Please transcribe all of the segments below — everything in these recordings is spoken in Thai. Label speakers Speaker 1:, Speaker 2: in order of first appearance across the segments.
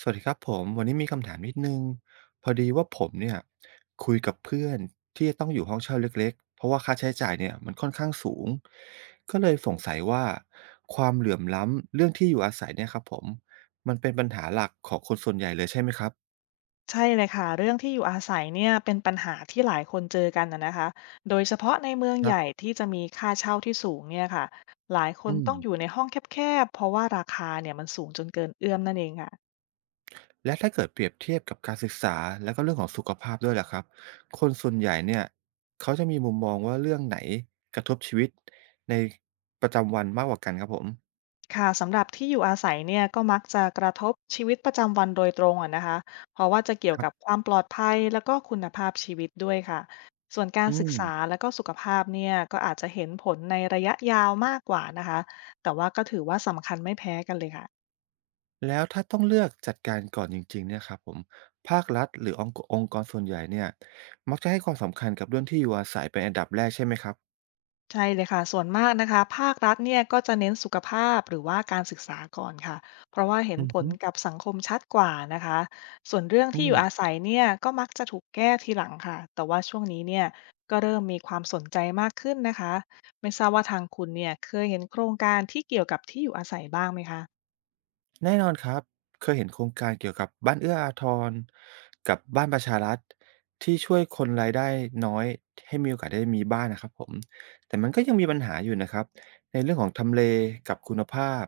Speaker 1: สวัสดีครับผมวันนี้มีคำถามนิดนึงพอดีว่าผมเนี่ยคุยกับเพื่อนที่จะต้องอยู่ห้องเช่าเล็กๆเพราะว่าค่าใช้จ่ายเนี่ยมันค่อนข้างสูงก็เลยสงสัยว่าความเหลื่อมล้ำเรื่องที่อยู่อาศัยเนี่ยครับผมมันเป็นปัญหาหลักของคนส่วนใหญ่เลยใช่ไหมครับ
Speaker 2: ใช่เลยค่ะเรื่องที่อยู่อาศัยเนี่ยเป็นปัญหาที่หลายคนเจอกันนะคะโดยเฉพาะในเมือง
Speaker 1: ค
Speaker 2: ให
Speaker 1: รั
Speaker 2: ญ่
Speaker 1: บ
Speaker 2: ที่จะมีค่าเช่าที่สูงเนี่ยค่ะหลายคน
Speaker 1: อืม
Speaker 2: ต้องอยู่ในห้องแคบๆเพราะว่าราคาเนี่ยมันสูงจนเกินเอื้อมนั่นเองค่ะ
Speaker 1: และถ้าเกิดเปรียบเทียบกับการศึกษาแล้วก็เรื่องของสุขภาพด้วยล่ะครับคนส่วนใหญ่เนี่ยเขาจะมีมุมมองว่าเรื่องไหนกระทบชีวิตในประจำวันมากกว่ากันครับผม
Speaker 2: ค่ะสำหรับที่อยู่อาศัยเนี่ยก็มักจะกระทบชีวิตประจำวันโดยตรงอ่ะนะคะเพราะว่าจะเกี่ย
Speaker 1: ค
Speaker 2: ว
Speaker 1: รั
Speaker 2: กั
Speaker 1: บ
Speaker 2: บความปลอดภัยแล้วก็คุณภาพชีวิตด้วยค่ะส่วนการ
Speaker 1: อื
Speaker 2: ศึกษา
Speaker 1: ม
Speaker 2: แล้วก็สุขภาพเนี่ยก็อาจจะเห็นผลในระยะยาวมากกว่านะคะแต่ว่าก็ถือว่าสำคัญไม่แพ้กันเลยค่ะ
Speaker 1: แล้วถ้าต้องเลือกจัดการก่อนจริงๆเนี่ยครับผมภาครัฐหรือองค์กรส่วนใหญ่เนี่ยมักจะให้ความสำคัญกับเรื่องที่อยู่อาศัยเป็นอันดับแรกใช่ไหมครับ
Speaker 2: ใช่เลยค่ะส่วนมากนะคะภาครัฐเนี่ยก็จะเน้นสุขภาพหรือว่าการศึกษาก่อนค่ะ เพราะว่าเห็น
Speaker 1: อือ
Speaker 2: ผล
Speaker 1: ฮึ
Speaker 2: กับสังคมชัดกว่านะคะ ส่วนเรื่อง
Speaker 1: อื
Speaker 2: ที่อยู่อา
Speaker 1: ม
Speaker 2: ศัยเนี่ยก็มักจะถูกแก้ทีหลังค่ะ แต่ว่าช่วงนี้เนี่ยก็เริ่มมีความสนใจมากขึ้นนะคะ ไม่ทราบว่าทางคุณเนี่ยเคยเห็นโครงการที่เกี่ยวกับที่อยู่อาศัยบ้างไหมคะ
Speaker 1: แน่นอนครับเคยเห็นโครงการเกี่ยวกับบ้านเอื้ออาทรกับบ้านประชารัฐที่ช่วยคนรายได้น้อยให้มีโอกาสได้มีบ้านนะครับผมแต่มันก็ยังมีปัญหาอยู่นะครับในเรื่องของทำเลกับคุณภาพ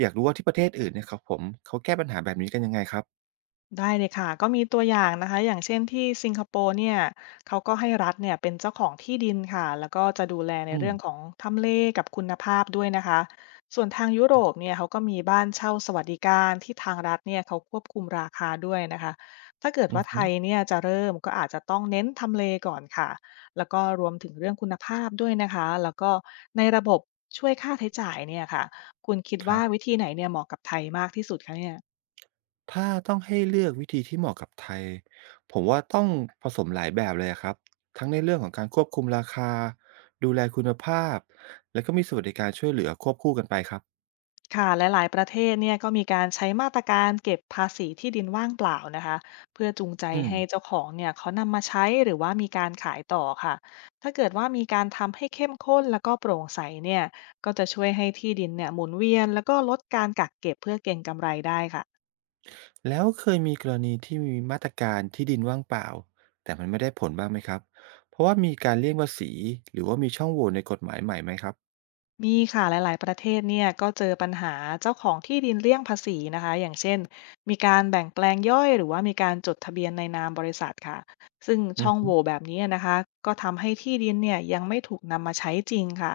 Speaker 1: อยากรู้ว่าที่ประเทศอื่นเนี่ยครับผมเขาแก้ปัญหาแบบนี้กันยังไงครับ
Speaker 2: ได้เลยค่ะก็มีตัวอย่างนะคะอย่างเช่นที่สิงคโปร์เนี่ยเขาก็ให้รัฐเนี่ยเป็นเจ้าของที่ดินค่ะแล้วก็จะดูแลใน
Speaker 1: อืม
Speaker 2: เรื่องของทำเลกับคุณภาพด้วยนะคะส่วนทางยุโรปเนี่ยเขาก็มีบ้านเช่าสวัสดิการที่ทางรัฐเนี่ยเขาควบคุมราคาด้วยนะคะถ้าเกิด
Speaker 1: อือ
Speaker 2: ว่าไท
Speaker 1: ฮึ
Speaker 2: ยเนี่ยจะเริ่มก็อาจจะต้องเน้นทำเลก่อนค่ะแล้วก็รวมถึงเรื่องคุณภาพด้วยนะคะแล้วก็ในระบบช่วยค่าใช้จ่ายเนี่ยค่ะคุณคิด
Speaker 1: ค
Speaker 2: ว่า
Speaker 1: รั
Speaker 2: วิ
Speaker 1: บ
Speaker 2: ธีไหนเนี่ยเหมาะกับไทยมากที่สุดคะเนี่ย
Speaker 1: ถ้าต้องให้เลือกวิธีที่เหมาะกับไทยผมว่าต้องผสมหลายแบบเลยอะครับทั้งในเรื่องของการควบคุมราคาดูแลคุณภาพแล้วก็มีสวัสดิการช่วยเหลือควบคู่กันไปครับ
Speaker 2: ค่ะและหลายประเทศเนี่ยก็มีการใช้มาตรการเก็บภาษีที่ดินว่างเปล่านะคะเพื่อจูงใจ
Speaker 1: อืม
Speaker 2: ให้เจ้าของเนี่ยเขานำมาใช้หรือว่ามีการขายต่อค่ะถ้าเกิดว่ามีการทำให้เข้มข้นแล้วก็โปร่งใสเนี่ยก็จะช่วยให้ที่ดินเนี่ยหมุนเวียนแล้วก็ลดการกักเก็บเพื่อเก็งกำไรได้ค่ะ
Speaker 1: แล้วเคยมีกรณีที่มีมาตรการที่ดินว่างเปล่าแต่มันไม่ได้ผลบ้างไหมครับเพราะว่ามีการเลี่ยงภาษีหรือว่ามีช่องโหว่ในกฎหมายใหม่ไหมครับ
Speaker 2: มีค่ะหลายๆประเทศเนี่ยก็เจอปัญหาเจ้าของที่ดินเลี่ยงภาษีนะคะอย่างเช่นมีการแบ่งแปลงย่อยหรือว่ามีการจดทะเบียนในนามบริษัทค่ะซึ่ง
Speaker 1: อื
Speaker 2: ช่
Speaker 1: ม
Speaker 2: อ
Speaker 1: อ
Speaker 2: งโห
Speaker 1: ฮึ
Speaker 2: ว่แบบนี้นะคะก็ทำให้ที่ดินเนี่ยยังไม่ถูกนำมาใช้จริงค่ะ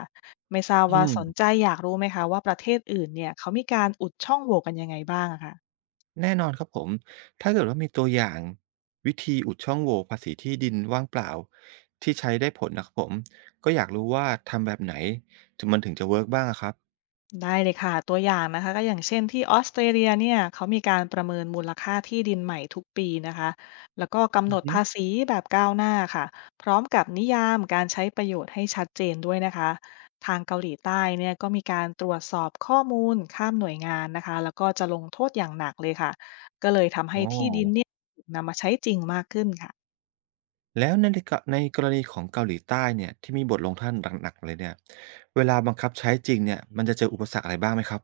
Speaker 2: ไม่ทราบ
Speaker 1: อื
Speaker 2: ว่าสนใจ
Speaker 1: ม
Speaker 2: อยากรู้ไหมคะว่าประเทศอื่นเนี่ยเขามีการอุดช่องโหว่กันยังไงบ้างอะค่ะ
Speaker 1: แน่นอนครับผม ถ้าเกิดว่ามีตัวอย่างวิธีอุดช่องโหว่ภาษีที่ดินว่างเปล่าที่ใช้ได้ผลนะครับผม ก็อยากรู้ว่าทำแบบไหนถึงจะเวิร์กบ้างอะครับ
Speaker 2: ได้เลยค่ะตัวอย่างนะคะก็อย่างเช่นที่ออสเตรเลียเนี่ยเขามีการประเมินมูลค่าที่ดินใหม่ทุกปีนะคะแล้วก็กำ
Speaker 1: อื
Speaker 2: หน
Speaker 1: อ
Speaker 2: ด
Speaker 1: ฮึ
Speaker 2: ภาษีแบบก้าวหน้าค่ะพร้อมกับนิยามการใช้ประโยชน์ให้ชัดเจนด้วยนะคะทางเกาหลีใต้เนี่ยก็มีการตรวจสอบข้อมูลข้ามหน่วยงานนะคะแล้วก็จะลงโทษอย่างหนักเลยค่ะ
Speaker 1: โอ้แล้วในกรณีของเกาหลีใต้เนี่ยที่มีบทลงโทานหนักๆเลยเนี่ย เวลาบังคับใช้จริงเนี่ยมันจะเจออุปสรรคอะไรบ้างไหมครับ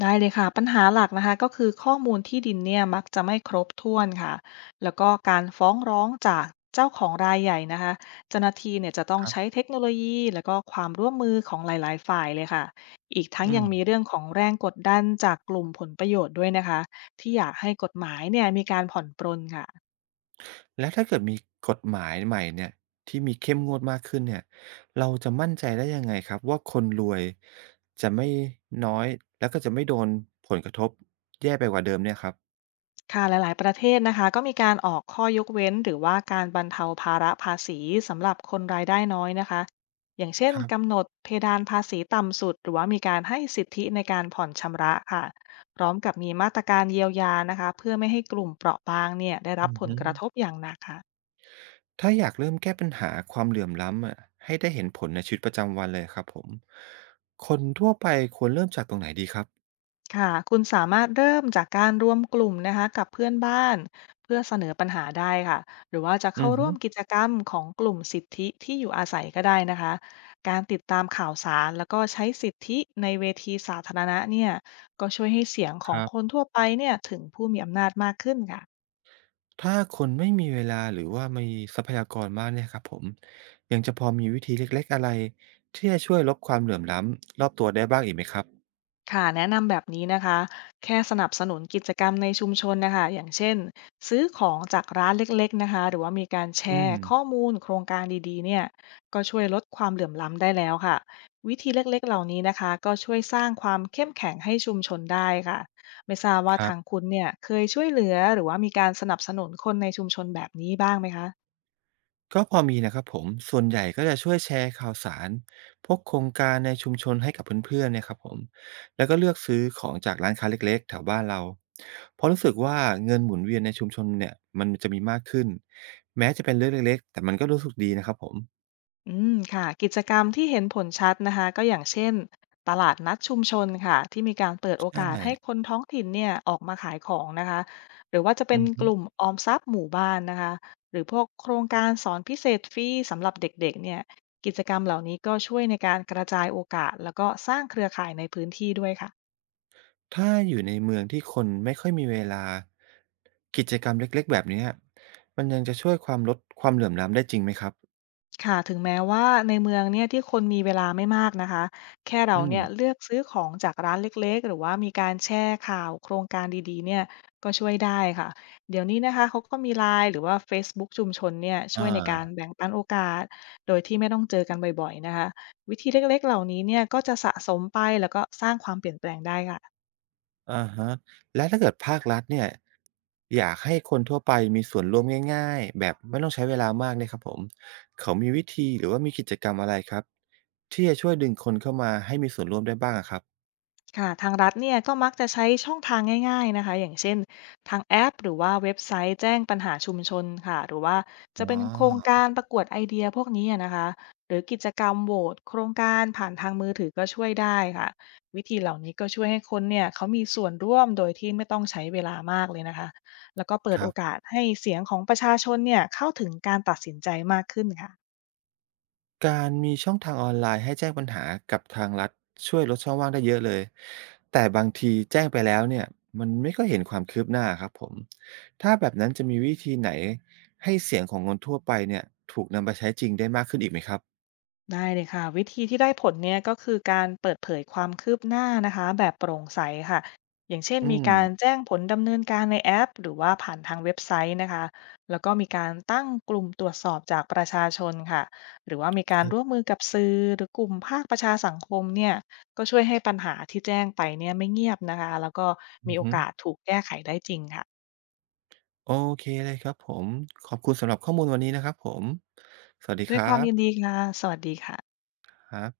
Speaker 2: ได้เลยค่ะปัญหาหลักนะคะก็คือข้อมูลที่ดินเนี่ยมักจะไม่ครบถ้วนค่ะแล้วก็การฟ้องร้องจากเจ้าของรายใหญ่นะคะเจ้าหน้าที่เนี่ยจะต้อง
Speaker 1: ครั
Speaker 2: ใช้
Speaker 1: บ
Speaker 2: เทคโนโลยีแล้วก็ความร่วมมือของหลายๆ ฝ่ายเลยค่ะอีกทั้ง
Speaker 1: อื
Speaker 2: ยังมี
Speaker 1: ม
Speaker 2: เรื่องของแรงกดดันจากกลุ่มผลประโยชน์ด้วยนะคะที่อยากให้กฎหมายเนี่ยมีการผ่อนปรนค่ะ
Speaker 1: แล้วถ้าเกิดมีกฎหมายใหม่เนี่ยที่มีเข้มงวดมากขึ้นเนี่ยเราจะมั่นใจได้ยังไงครับว่าคนรวยจะไม่น้อยแล้วก็จะไม่โดนผลกระทบแย่ไปกว่าเดิมเนี่ยครับ
Speaker 2: ค่ะหลายๆประเทศนะคะก็มีการออกข้อยกเว้นหรือว่าการบรรเทาภาระภาษีสำหรับคนรายได้น้อยนะคะอย่างเช่น
Speaker 1: ครั
Speaker 2: กำห
Speaker 1: บ
Speaker 2: นดเพดานภาษีต่ำสุดหรือว่ามีการให้สิทธิในการผ่อนชำระค่ะพร้อมกับมีมาตรการเยียวยานะคะเพื่อไม่ให้กลุ่มเปราะบางเนี่ยได้รั
Speaker 1: อื
Speaker 2: บ
Speaker 1: อ
Speaker 2: ผล
Speaker 1: ฮึ
Speaker 2: กระทบอย่างหนักค่ะ
Speaker 1: ถ้าอยากเริ่มแก้ปัญหาความเหลื่อมล้ำอะให้ได้เห็นผลในชีวิตประจำวันเลยอะครับผมคนทั่วไปควรเริ่มจากตรงไหนดีครับ
Speaker 2: ค่ะคุณสามารถเริ่มจากการรวมกลุ่มนะคะกับเพื่อนบ้านเพื่อเสนอปัญหาได้ค่ะหรือว่าจะ
Speaker 1: อื
Speaker 2: เข้า
Speaker 1: อ
Speaker 2: ร่
Speaker 1: ฮึ
Speaker 2: วมกิจกรรมของกลุ่มสิทธิที่อยู่อาศัยก็ได้นะคะการติดตามข่าวสารแล้วก็ใช้สิทธิในเวทีสาธารณะเนี่ยก็ช่วยให้เสียงข
Speaker 1: ค
Speaker 2: อง
Speaker 1: รั
Speaker 2: ค
Speaker 1: บ
Speaker 2: นทั่วไปเนี่ยถึงผู้มีอำนาจมากขึ้นค่ะ
Speaker 1: ถ้าคนไม่มีเวลาหรือว่ามีทรัพยากรมากเนี่ยครับผมยังจะพอมีวิธีเล็กๆอะไรที่จะช่วยลดความเหลื่อมล้ำรอบตัวได้บ้างอีกไหมครับ
Speaker 2: ค่ะแนะนำแบบนี้นะคะแค่สนับสนุนกิจกรรมในชุมชนนะคะอย่างเช่นซื้อของจากร้านเล็กๆนะคะหรือว่ามีการแช
Speaker 1: อื
Speaker 2: ร์ข้อ
Speaker 1: ม
Speaker 2: มูลโครงการดีๆเนี่ยก็ช่วยลดความเหลื่อมล้ำได้แล้วค่ะวิธีเล็กๆเหล่านี้นะคะก็ช่วยสร้างความเข้มแข็งให้ชุมชนได้ค่ะไม่ทราบ
Speaker 1: ค
Speaker 2: ว่า
Speaker 1: รั
Speaker 2: ทาง
Speaker 1: บ
Speaker 2: คุณเนี่ยเคยช่วยเหลือหรือว่ามีการสนับสนุนคนในชุมชนแบบนี้บ้างไหมคะ
Speaker 1: ก็พอมีนะครับผมส่วนใหญ่ก็จะช่วยแชร์ข่าวสารพวกโครงการในชุมชนให้กับเพื่อนๆเนี่ยครับผมแล้วก็เลือกซื้อของจากร้านค้าเล็กๆแถวบ้านเราเพราะรู้สึกว่าเงินหมุนเวียนในชุมชนเนี่ยมันจะมีมากขึ้นแม้จะเป็นเรื่องเล็กๆแต่มันก็รู้สึกดีนะครับผม
Speaker 2: อืมค่ะกิจกรรมที่เห็นผลชัดนะคะก็อย่างเช่นตลาดนัดชุมชนค่ะที่มีการเปิดโอ
Speaker 1: ใช่
Speaker 2: กาสให้คนท้องถิ่นเนี่ยออกมาขายของนะคะหรือว่าจะเป็
Speaker 1: อื
Speaker 2: น
Speaker 1: อ
Speaker 2: ก
Speaker 1: ฮึ
Speaker 2: ลุ่มออมทรัพย์หมู่บ้านนะคะหรือพวกโครงการสอนพิเศษฟรีสำหรับเด็กๆเนี่ยกิจกรรมเหล่านี้ก็ช่วยในการกระจายโอกาสแล้วก็สร้างเครือข่ายในพื้นที่ด้วยค่ะ
Speaker 1: ถ้าอยู่ในเมืองที่คนไม่ค่อยมีเวลากิจกรรมเล็กๆแบบเนี้ยมันยังจะช่วยความลดความเหลื่อมล้ำได้จริงไหมครับ
Speaker 2: ค่ะถึงแม้ว่าในเมืองเนี่ยที่คนมีเวลาไม่มากนะคะแค่เรา
Speaker 1: อืม
Speaker 2: เนี่ยเลือกซื้อของจากร้านเล็กๆหรือว่ามีการแชร์ข่าวโครงการดีๆเนี่ยก็ช่วยได้ค่ะเดี๋ยวนี้นะคะเขาก็มีไลน์หรือว่า Facebook ชุมชนเนี่ยช่ว
Speaker 1: อา
Speaker 2: ยในการแบ่งปันโอกาสโดยที่ไม่ต้องเจอกันบ่อยๆนะคะวิธีเล็กๆเหล่านี้เนี่ยก็จะสะสมไปแล้วก็สร้างความเปลี่ยนแปลงได้ค่ะ
Speaker 1: อะฮะแล้วถ้าเกิดภาครัฐเนี่ยอยากให้คนทั่วไปมีส่วนร่วมง่ายๆแบบไม่ต้องใช้เวลามากเนี่ยครับผมเขามีวิธีหรือว่ามีกิจกรรมอะไรครับที่จะช่วยดึงคนเข้ามาให้มีส่วนร่วมได้บ้างอะครับ
Speaker 2: ค่ะทางรัฐเนี่ยก็มักจะใช้ช่องทางง่ายๆนะคะอย่างเช่นทางแอปหรือว่าเว็บไซต์แจ้งปัญหาชุมชนค่ะหรือว่าจะ
Speaker 1: อ๋
Speaker 2: เป็นโครง
Speaker 1: อ
Speaker 2: การประกวดไอเดียพวกนี้อะนะคะหรือกิจกรรมโหวตโครงการผ่านทางมือถือก็ช่วยได้ค่ะวิธีเหล่านี้ก็ช่วยให้คนเนี่ยเขามีส่วนร่วมโดยที่ไม่ต้องใช้เวลามากเลยนะคะแล้วก็เปิด
Speaker 1: ค
Speaker 2: โอ
Speaker 1: รับ
Speaker 2: กาสให้เสียงของประชาชนเนี่ยเข้าถึงการตัดสินใจมากขึ้นค่ะ
Speaker 1: การมีช่องทางออนไลน์ให้แจ้งปัญหากับทางรัฐช่วยลดช่องว่างได้เยอะเลยแต่บางทีแจ้งไปแล้วเนี่ยมันไม่ก็เห็นความคืบหน้าครับผมถ้าแบบนั้นจะมีวิธีไหนให้เสียงของคนทั่วไปเนี่ยถูกนำไปใช้จริงได้มากขึ้นอีกไหมครับ
Speaker 2: ได้เลยค่ะวิธีที่ได้ผลเนี่ยก็คือการเปิดเผยความคืบหน้านะคะแบบโปร่งใสค่ะอย่างเช่น
Speaker 1: อื
Speaker 2: มี
Speaker 1: ม
Speaker 2: การแจ้งผลดำเนินการในแอปหรือว่าผ่านทางเว็บไซต์นะคะแล้วก็มีการตั้งกลุ่มตรวจสอบจากประชาชนค่ะหรือว่ามี
Speaker 1: ค
Speaker 2: การ
Speaker 1: รั
Speaker 2: ร่วม
Speaker 1: บ
Speaker 2: มือกับสื่อหรือกลุ่มภาคประชาสังคมเนี่ยก็ช่วยให้ปัญหาที่แจ้งไปเนี่ยไม่เงียบนะคะแล้วก็
Speaker 1: อื
Speaker 2: มี
Speaker 1: อ
Speaker 2: โอ
Speaker 1: ฮึ
Speaker 2: กาสถูกแก้ไขได้จริงค่ะ
Speaker 1: โอเคเลยครับผมขอบคุณสำหรับข้อมูลวันนี้นะครับผมสวัสดี
Speaker 2: ด้
Speaker 1: ค
Speaker 2: วย
Speaker 1: รั
Speaker 2: ความยินดี
Speaker 1: บ
Speaker 2: ค่ะสวัสดีค่ะ
Speaker 1: ครับ